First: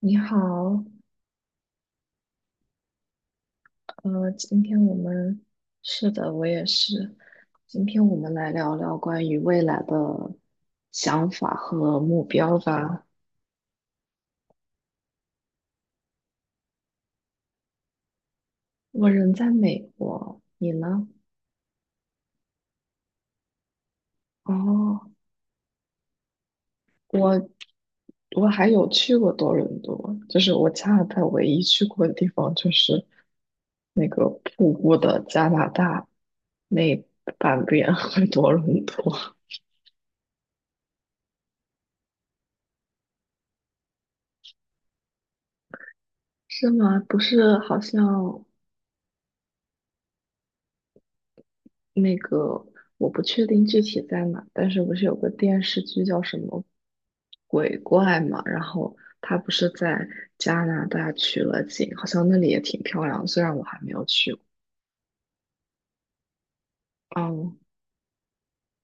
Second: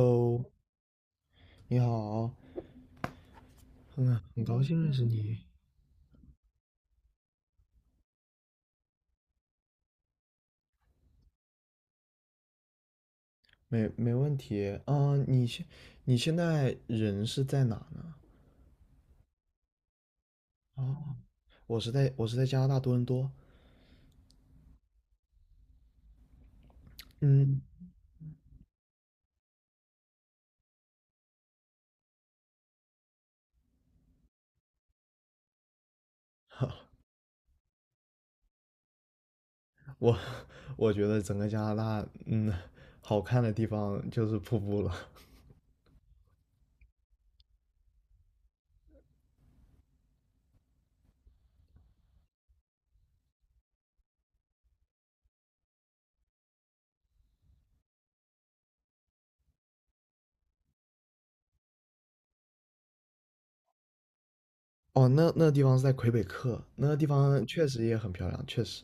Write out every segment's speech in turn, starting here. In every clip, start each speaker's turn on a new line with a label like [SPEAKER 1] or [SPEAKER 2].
[SPEAKER 1] 你 好，
[SPEAKER 2] 你好，很很高
[SPEAKER 1] 今
[SPEAKER 2] 兴
[SPEAKER 1] 天
[SPEAKER 2] 认
[SPEAKER 1] 我
[SPEAKER 2] 识你，
[SPEAKER 1] 们是的，我也是。今天我们来聊聊关于未来的想法和目标吧。
[SPEAKER 2] 没问题啊。你现在人是在哪呢？
[SPEAKER 1] 我人在美国，你呢？
[SPEAKER 2] 哦，我是在加拿大多伦多。
[SPEAKER 1] 哦，我
[SPEAKER 2] 嗯，
[SPEAKER 1] 我还有去过多伦多，就是我加拿大唯一去过的地方就是那个瀑布的加拿大那 半边和多伦多。
[SPEAKER 2] 我我觉得整个加拿大，好看的地方就是瀑布了。
[SPEAKER 1] 是吗？不是，好像。那个，我不确定具体在哪，但是不是有个电视剧叫什么鬼怪嘛？然后他不是在加拿大取了景，好像那里也挺漂亮的，虽然我还没有去过。
[SPEAKER 2] 哦，那地方是在魁北克，那地方
[SPEAKER 1] 哦，
[SPEAKER 2] 确实也很漂亮，确实。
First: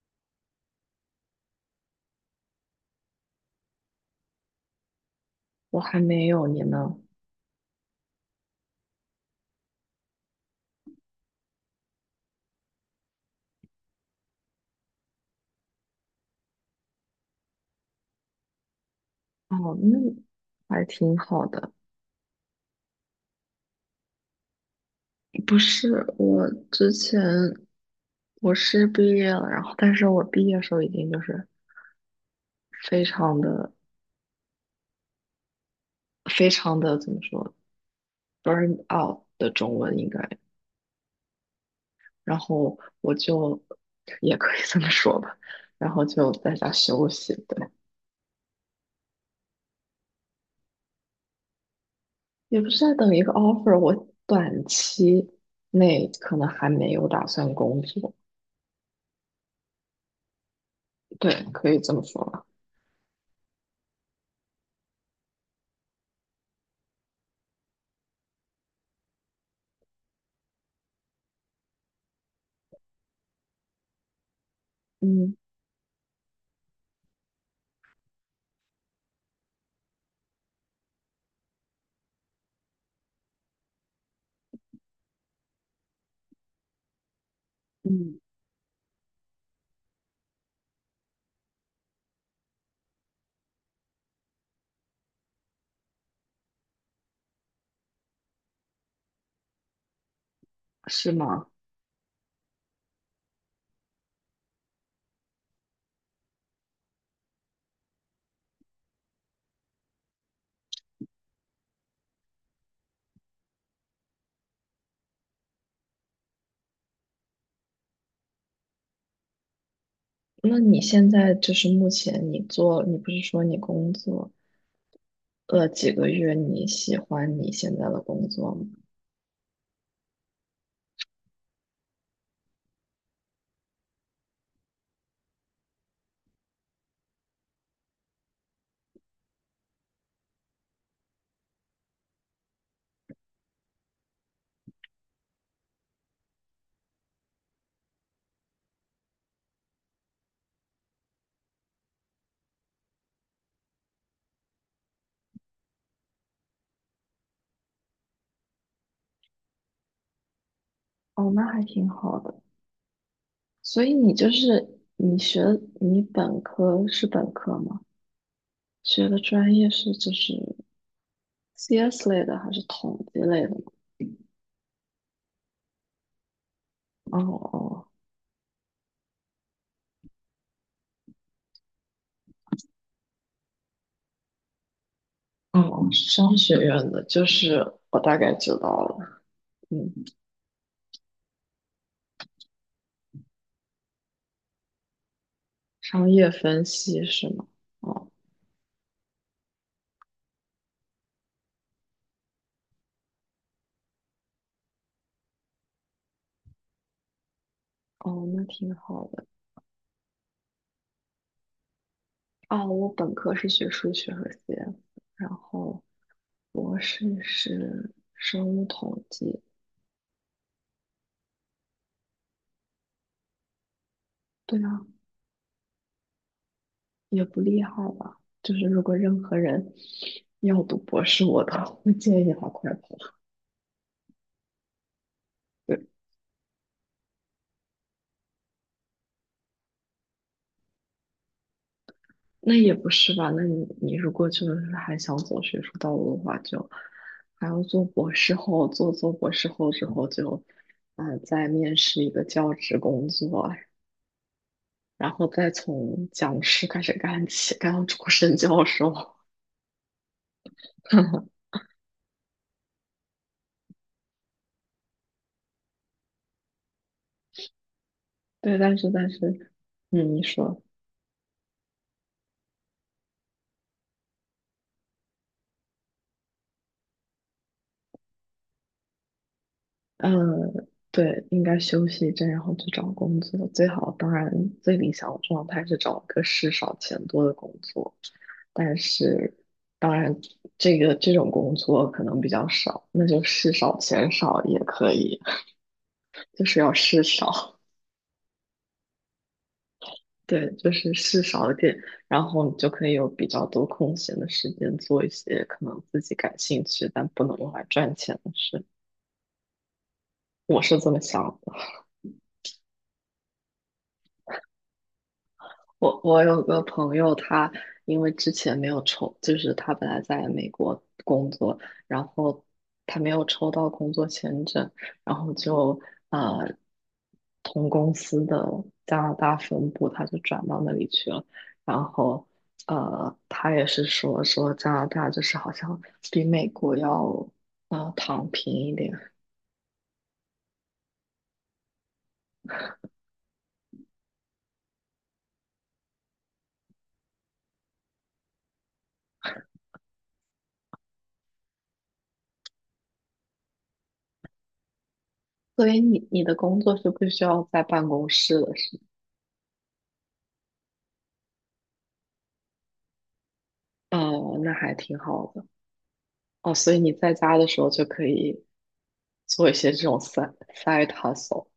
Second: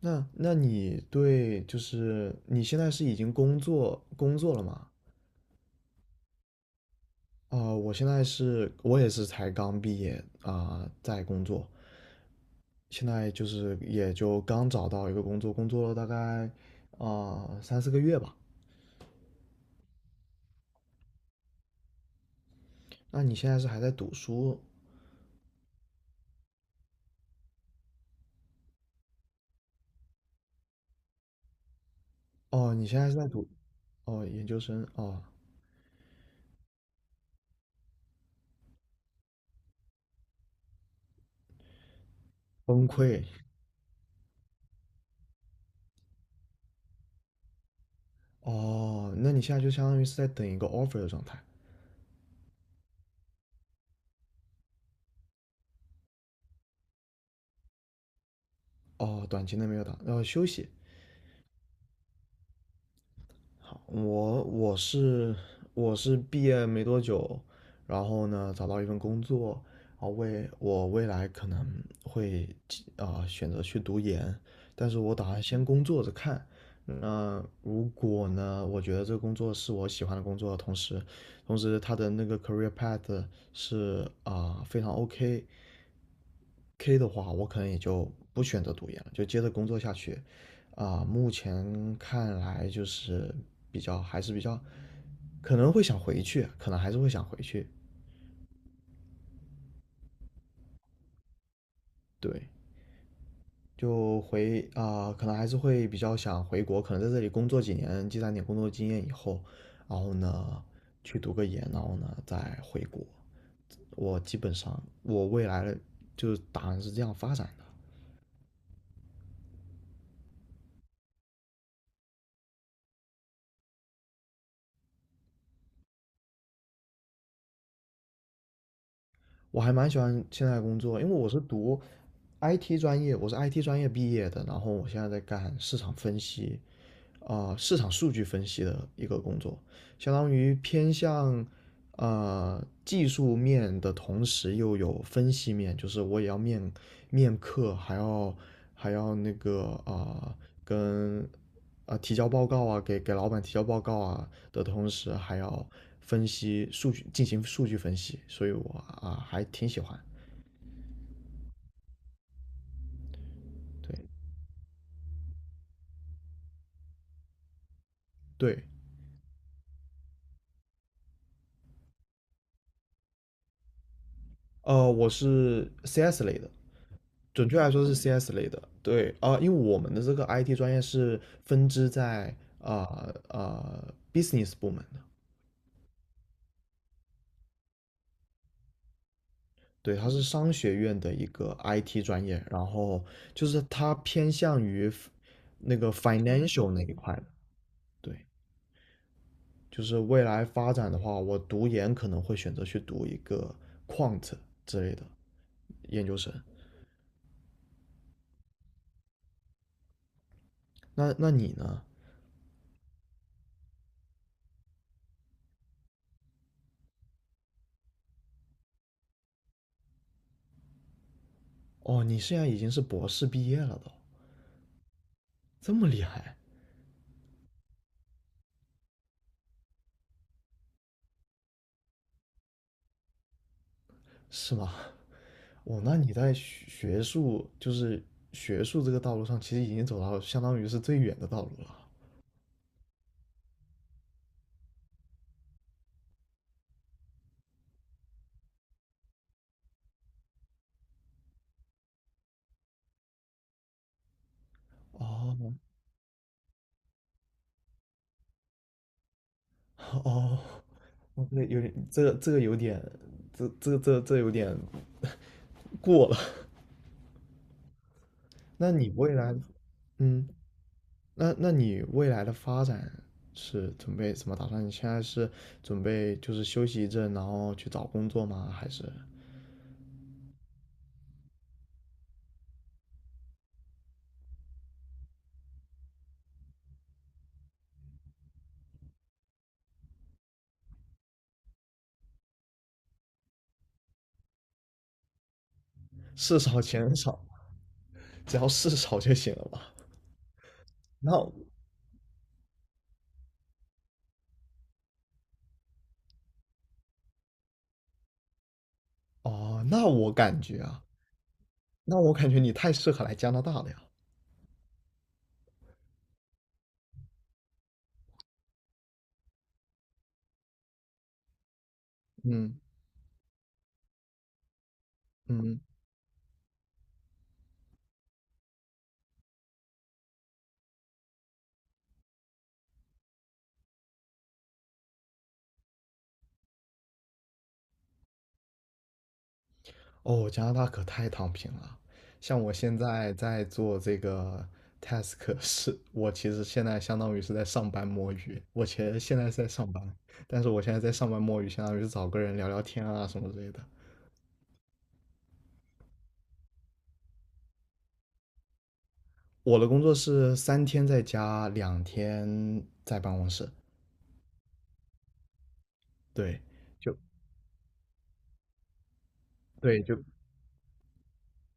[SPEAKER 2] 那你对就是你现在是已经工作了吗？
[SPEAKER 1] 我还没有，你呢？
[SPEAKER 2] 我现在是，我也是才刚毕业啊，在工作，现在就是也就刚找到一个工作，工作了大概三四个月吧。
[SPEAKER 1] 哦，那还挺好的。
[SPEAKER 2] 那你现在是还在读书？
[SPEAKER 1] 不是，我之前我是毕业了，然后但是我毕业的时候已经就是
[SPEAKER 2] 哦，你现
[SPEAKER 1] 非
[SPEAKER 2] 在是在
[SPEAKER 1] 常
[SPEAKER 2] 读
[SPEAKER 1] 的
[SPEAKER 2] 哦研究生哦，
[SPEAKER 1] 非常的怎么说， burn out 的中文应该。然后
[SPEAKER 2] 崩
[SPEAKER 1] 我
[SPEAKER 2] 溃
[SPEAKER 1] 就也可以这么说吧，然后就在家休息，对，
[SPEAKER 2] 哦，那你现在就相当于是在等一个 offer 的状态
[SPEAKER 1] 也不是在等一个 offer，我短期内可能还没有打算工作，
[SPEAKER 2] 哦，短期内没有打，休息。
[SPEAKER 1] 对，可以这么说吧，
[SPEAKER 2] 我我是我是毕业没多久，然后呢找到一份工作，为我未来可能会选择去读研，但是我打
[SPEAKER 1] 嗯
[SPEAKER 2] 算先工作着看。那如果呢，我觉得这个工作是我喜欢的工作，同时他的那个 career path 是非常 OK 的话，我可能也就
[SPEAKER 1] 嗯，
[SPEAKER 2] 不选择读研了，就接着工作下去。目前看来就是比较还是比较，可能会想回去，可能还是会想回去。
[SPEAKER 1] 是吗？
[SPEAKER 2] 对，就回可能还是会比较想回国，可能在这里工作几年，积攒点工作经验以后，然后呢去读个研，然后呢再回国。我基本上我未来的就是打算是这样发展的。
[SPEAKER 1] 那你现在就是目前你做，你不是说你工作了几个月，你喜欢你现在的工作吗？
[SPEAKER 2] 我还蛮喜欢现在的工作，因为我是读 IT 专业，我是 IT 专业毕业的，然后我现在在干市场分析，市场数据分析的一个工作，相当于偏向技术面的同时又有分析面，就是我也要面客，还要那个跟提交报告啊，给老板提交报告啊的同时，还要分析数据，进行数据分析，所以我还挺喜欢，
[SPEAKER 1] 哦，那还挺好的。所以
[SPEAKER 2] 对
[SPEAKER 1] 你就是你本科是本科吗？
[SPEAKER 2] 对，
[SPEAKER 1] 学的专业是就是 CS 类的还是统计类的吗？
[SPEAKER 2] 我是 CS 类的，
[SPEAKER 1] 哦
[SPEAKER 2] 准确来说
[SPEAKER 1] 哦
[SPEAKER 2] 是 CS 类的。对，因为我们的这个 IT 专业是分支在business 部门的，
[SPEAKER 1] 哦，商学院的，就是我大概知道了，嗯，
[SPEAKER 2] 对，它是商学院的一个 IT 专业，然后就是它偏向于 那个
[SPEAKER 1] 商业分
[SPEAKER 2] financial 那一
[SPEAKER 1] 析
[SPEAKER 2] 块的。
[SPEAKER 1] 是吗？哦
[SPEAKER 2] 对，就是未来发展的话，我读研可能会选择去读一个 quant 之类的研究生。
[SPEAKER 1] 哦，那挺好的。
[SPEAKER 2] 那你呢？
[SPEAKER 1] 哦，我本科是学数学和 CS，然后博士是生物统计。
[SPEAKER 2] 哦，你现在已经是博士毕业了都，
[SPEAKER 1] 对啊，
[SPEAKER 2] 这么厉害。
[SPEAKER 1] 也不厉害吧？就是如果任何人要读博士，我都 会建议他快跑。
[SPEAKER 2] 是吗？哦，
[SPEAKER 1] 对。
[SPEAKER 2] 那你在学学术，就是学术这个道路上，其实已经走到相当于是最远的道路了。
[SPEAKER 1] 那也不是吧？那你如果真的是还想走学术道路的话，就还要做博士后，做博士后之后就，呃，再面试一个教职工作，然后
[SPEAKER 2] 哦，
[SPEAKER 1] 再从讲师开始干起，干到终身教授。
[SPEAKER 2] 哦，哦，这个 有点，这个有点，这有点过了。
[SPEAKER 1] 对，
[SPEAKER 2] 那
[SPEAKER 1] 但是
[SPEAKER 2] 你
[SPEAKER 1] 但
[SPEAKER 2] 未来，
[SPEAKER 1] 是，嗯，你
[SPEAKER 2] 嗯，
[SPEAKER 1] 说，
[SPEAKER 2] 那你未来的发展是准备怎么打算？你现在是准备就是休息一阵，然后去找工作吗？还是
[SPEAKER 1] 嗯，对，应该休息一阵，然后去找工作。最好，当然最理想的状态是找一个事少钱多的工作。但是当然这种工作可能比较少，那就事少钱少也可以，
[SPEAKER 2] 事
[SPEAKER 1] 就是
[SPEAKER 2] 少
[SPEAKER 1] 要
[SPEAKER 2] 钱
[SPEAKER 1] 事
[SPEAKER 2] 少，
[SPEAKER 1] 少，
[SPEAKER 2] 只要事少就行了吧？
[SPEAKER 1] 对，就是事
[SPEAKER 2] 那
[SPEAKER 1] 少一点，然后你就可以有比较多空闲的时间做一些可能自己感兴趣但不能用来赚钱的事，
[SPEAKER 2] 哦，那我感
[SPEAKER 1] 我
[SPEAKER 2] 觉
[SPEAKER 1] 是
[SPEAKER 2] 啊，
[SPEAKER 1] 这么想的。
[SPEAKER 2] 那我感觉你太适合来加拿大了呀。
[SPEAKER 1] 我有个朋友，他因为之前没有抽，就是他本来在美国工作，然后
[SPEAKER 2] 嗯
[SPEAKER 1] 他没有抽到工作签证，然后
[SPEAKER 2] 嗯，
[SPEAKER 1] 就呃，同公司的加拿大分部，他就转到那里去了。然后他也是说加拿大就是好像比美国要躺平一点，
[SPEAKER 2] 哦，加拿大可太躺平了。像我现在在做这个 task 是，我其实现在相当于是在上班摸鱼。我其实现在是在上班，但是我现在在上班摸鱼，相当于是找个人聊聊天啊什么之类的。
[SPEAKER 1] 所以你的工作是不需要在办公室的，是吗？
[SPEAKER 2] 我的工作是三天在家，2天在办公室。
[SPEAKER 1] 哦，那还挺好的。
[SPEAKER 2] 对，
[SPEAKER 1] 哦，所以你
[SPEAKER 2] 就
[SPEAKER 1] 在家的时候就可以做一些
[SPEAKER 2] 对，
[SPEAKER 1] 这
[SPEAKER 2] 就
[SPEAKER 1] 种 side hustle。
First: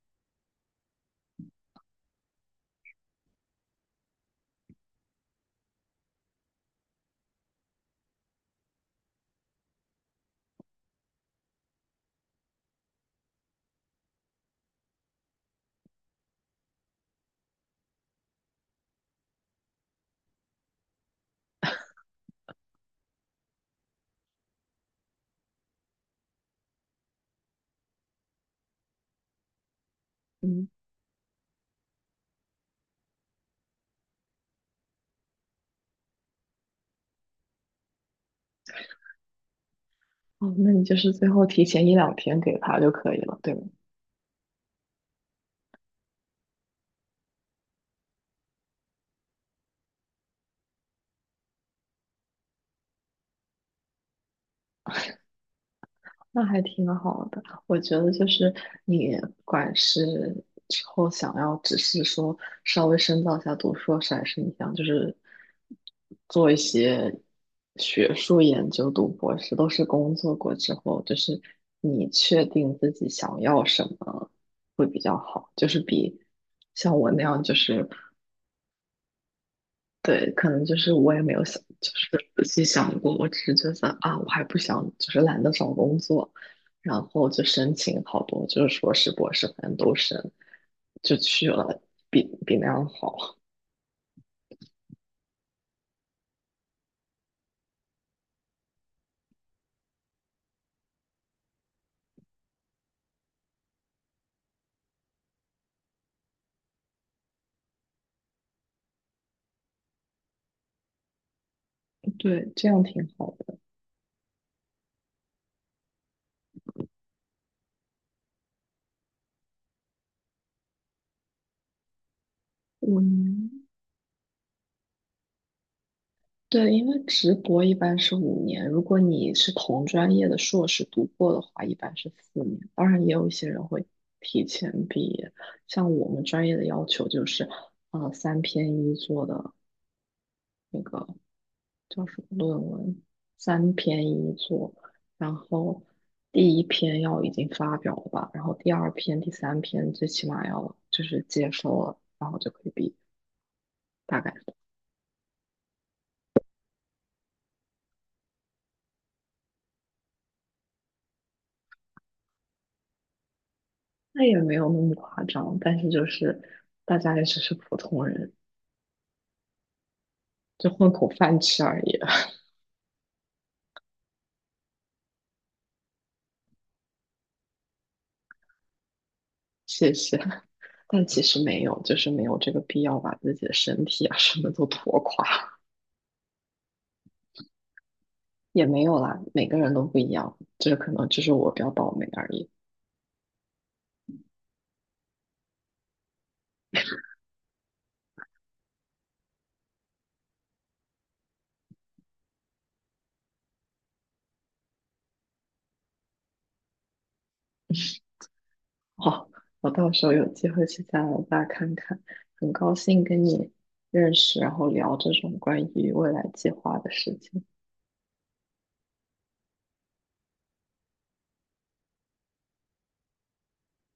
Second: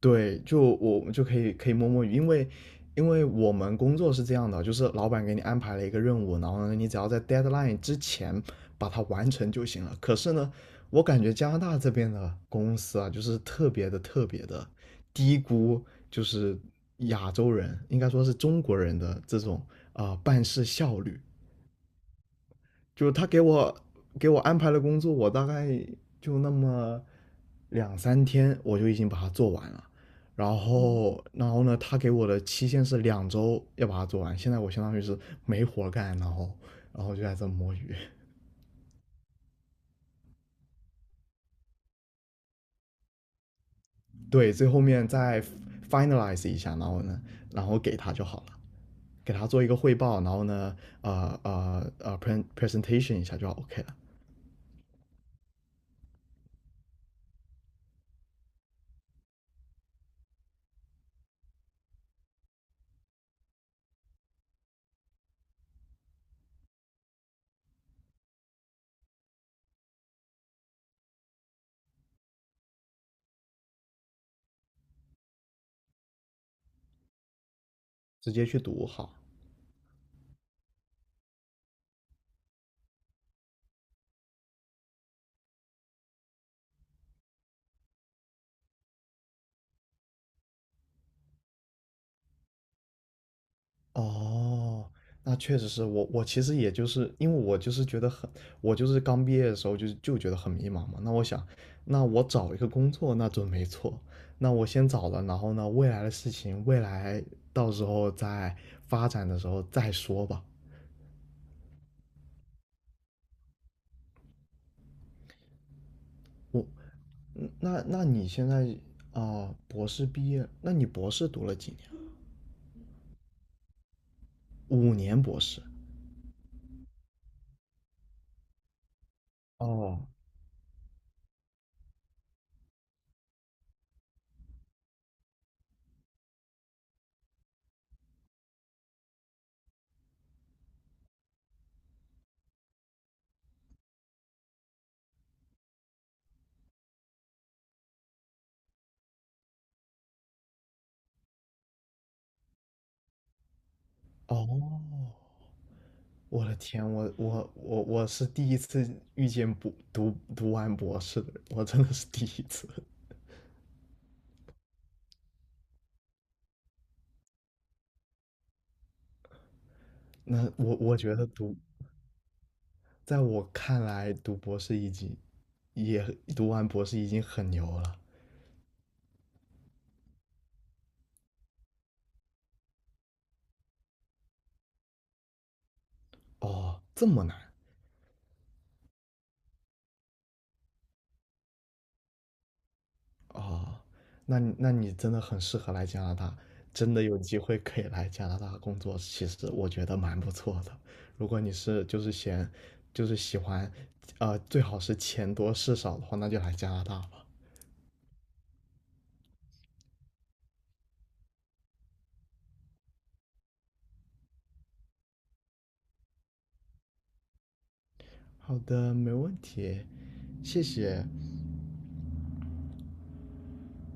[SPEAKER 2] 对，就我们就可以摸摸鱼，因为我们工作是这样的，就是老板给你安排了一个任务，然后呢，你只要在 deadline 之前把它完成就行了。可是呢，我感觉加拿大这边的公司啊，就是特别的特别的低估，就是亚洲人，应该说是中国人的这种办事效率。就他给我安排了工作，我大概就那么两三天，我就已经把它做完了。然
[SPEAKER 1] 嗯，
[SPEAKER 2] 后，然后呢，他给我的期限是2周要把它做完。现在我相当于是没活干，然后就在这摸鱼。
[SPEAKER 1] 哦，那你就是最后提前一两天给他就可以了，对吗？
[SPEAKER 2] 对，最后面再 finalize 一下，然后呢，然后给他就好了，给他做一个汇报，然后呢，presentation 一下就 OK 了，
[SPEAKER 1] 那还挺好的，我觉得就是你不管是之后想要只是说稍微深造一下读硕士，还是你想就是做一些学术研究、读博士，都是工作过之后，就是你确定自己想要什么会比较好，就是比像我那样就是
[SPEAKER 2] 直接去读好。
[SPEAKER 1] 对，可能就是我也没有想，就是仔细想过，我只是觉得啊，我还不想，就是懒得找工作，然后就申请好多，就是硕士、博士，反正都申，就去了，比那样好。
[SPEAKER 2] 哦，那确实是我，我其实也就是因为我就是觉得很，我就是刚毕业的时候就觉得很迷茫嘛。那我想，那我找一个工作那准没错，那我先找了，然后呢，未来的事情，未来到时候再发展的时候再说吧。
[SPEAKER 1] 对，这样挺好的。
[SPEAKER 2] 我，那你现在啊，博士毕业，那你博士读了几年？
[SPEAKER 1] 五年，
[SPEAKER 2] 5年博士。
[SPEAKER 1] 对，因为直博一般是五年，如果你是同
[SPEAKER 2] 哦
[SPEAKER 1] 专业的硕士读过的话，一般是4年。当然，也有一些人会提前毕业，像我们专业的要求就是，呃，三篇一做的。那个。叫什么论文，三篇一作，然后第一篇要已经发表了吧，然后第二篇、第三篇最起码要就是接收了，然后就可以毕业，大概
[SPEAKER 2] 哦我的天，我是第一次遇见不读完博士的人，我真的是第一次。
[SPEAKER 1] 那也没有那么夸张，但是就是大家也只是普通人，
[SPEAKER 2] 那
[SPEAKER 1] 就
[SPEAKER 2] 我
[SPEAKER 1] 混
[SPEAKER 2] 我
[SPEAKER 1] 口
[SPEAKER 2] 觉得
[SPEAKER 1] 饭
[SPEAKER 2] 读，
[SPEAKER 1] 吃而已，
[SPEAKER 2] 在我看来，也读完博士已经很牛了。
[SPEAKER 1] 谢谢。但其实没有，就是没有这个必要把自己的身体啊什么都拖垮，
[SPEAKER 2] 哦，这么难
[SPEAKER 1] 也没有啦，每个人都不一样，就是可能就是我比较倒霉而已。
[SPEAKER 2] 哦，那你真的很适合来加拿大，真的有机会可以来加拿大工作，其实我觉得蛮不错的。如果你是就是嫌就是喜欢，最好是钱多事少的话，那就来加拿大吧。
[SPEAKER 1] 哦，我到时候有机会去加拿大看看。很高兴跟你认识，然后聊这种关于未来计划的事情。
[SPEAKER 2] 好的，没问题，谢谢。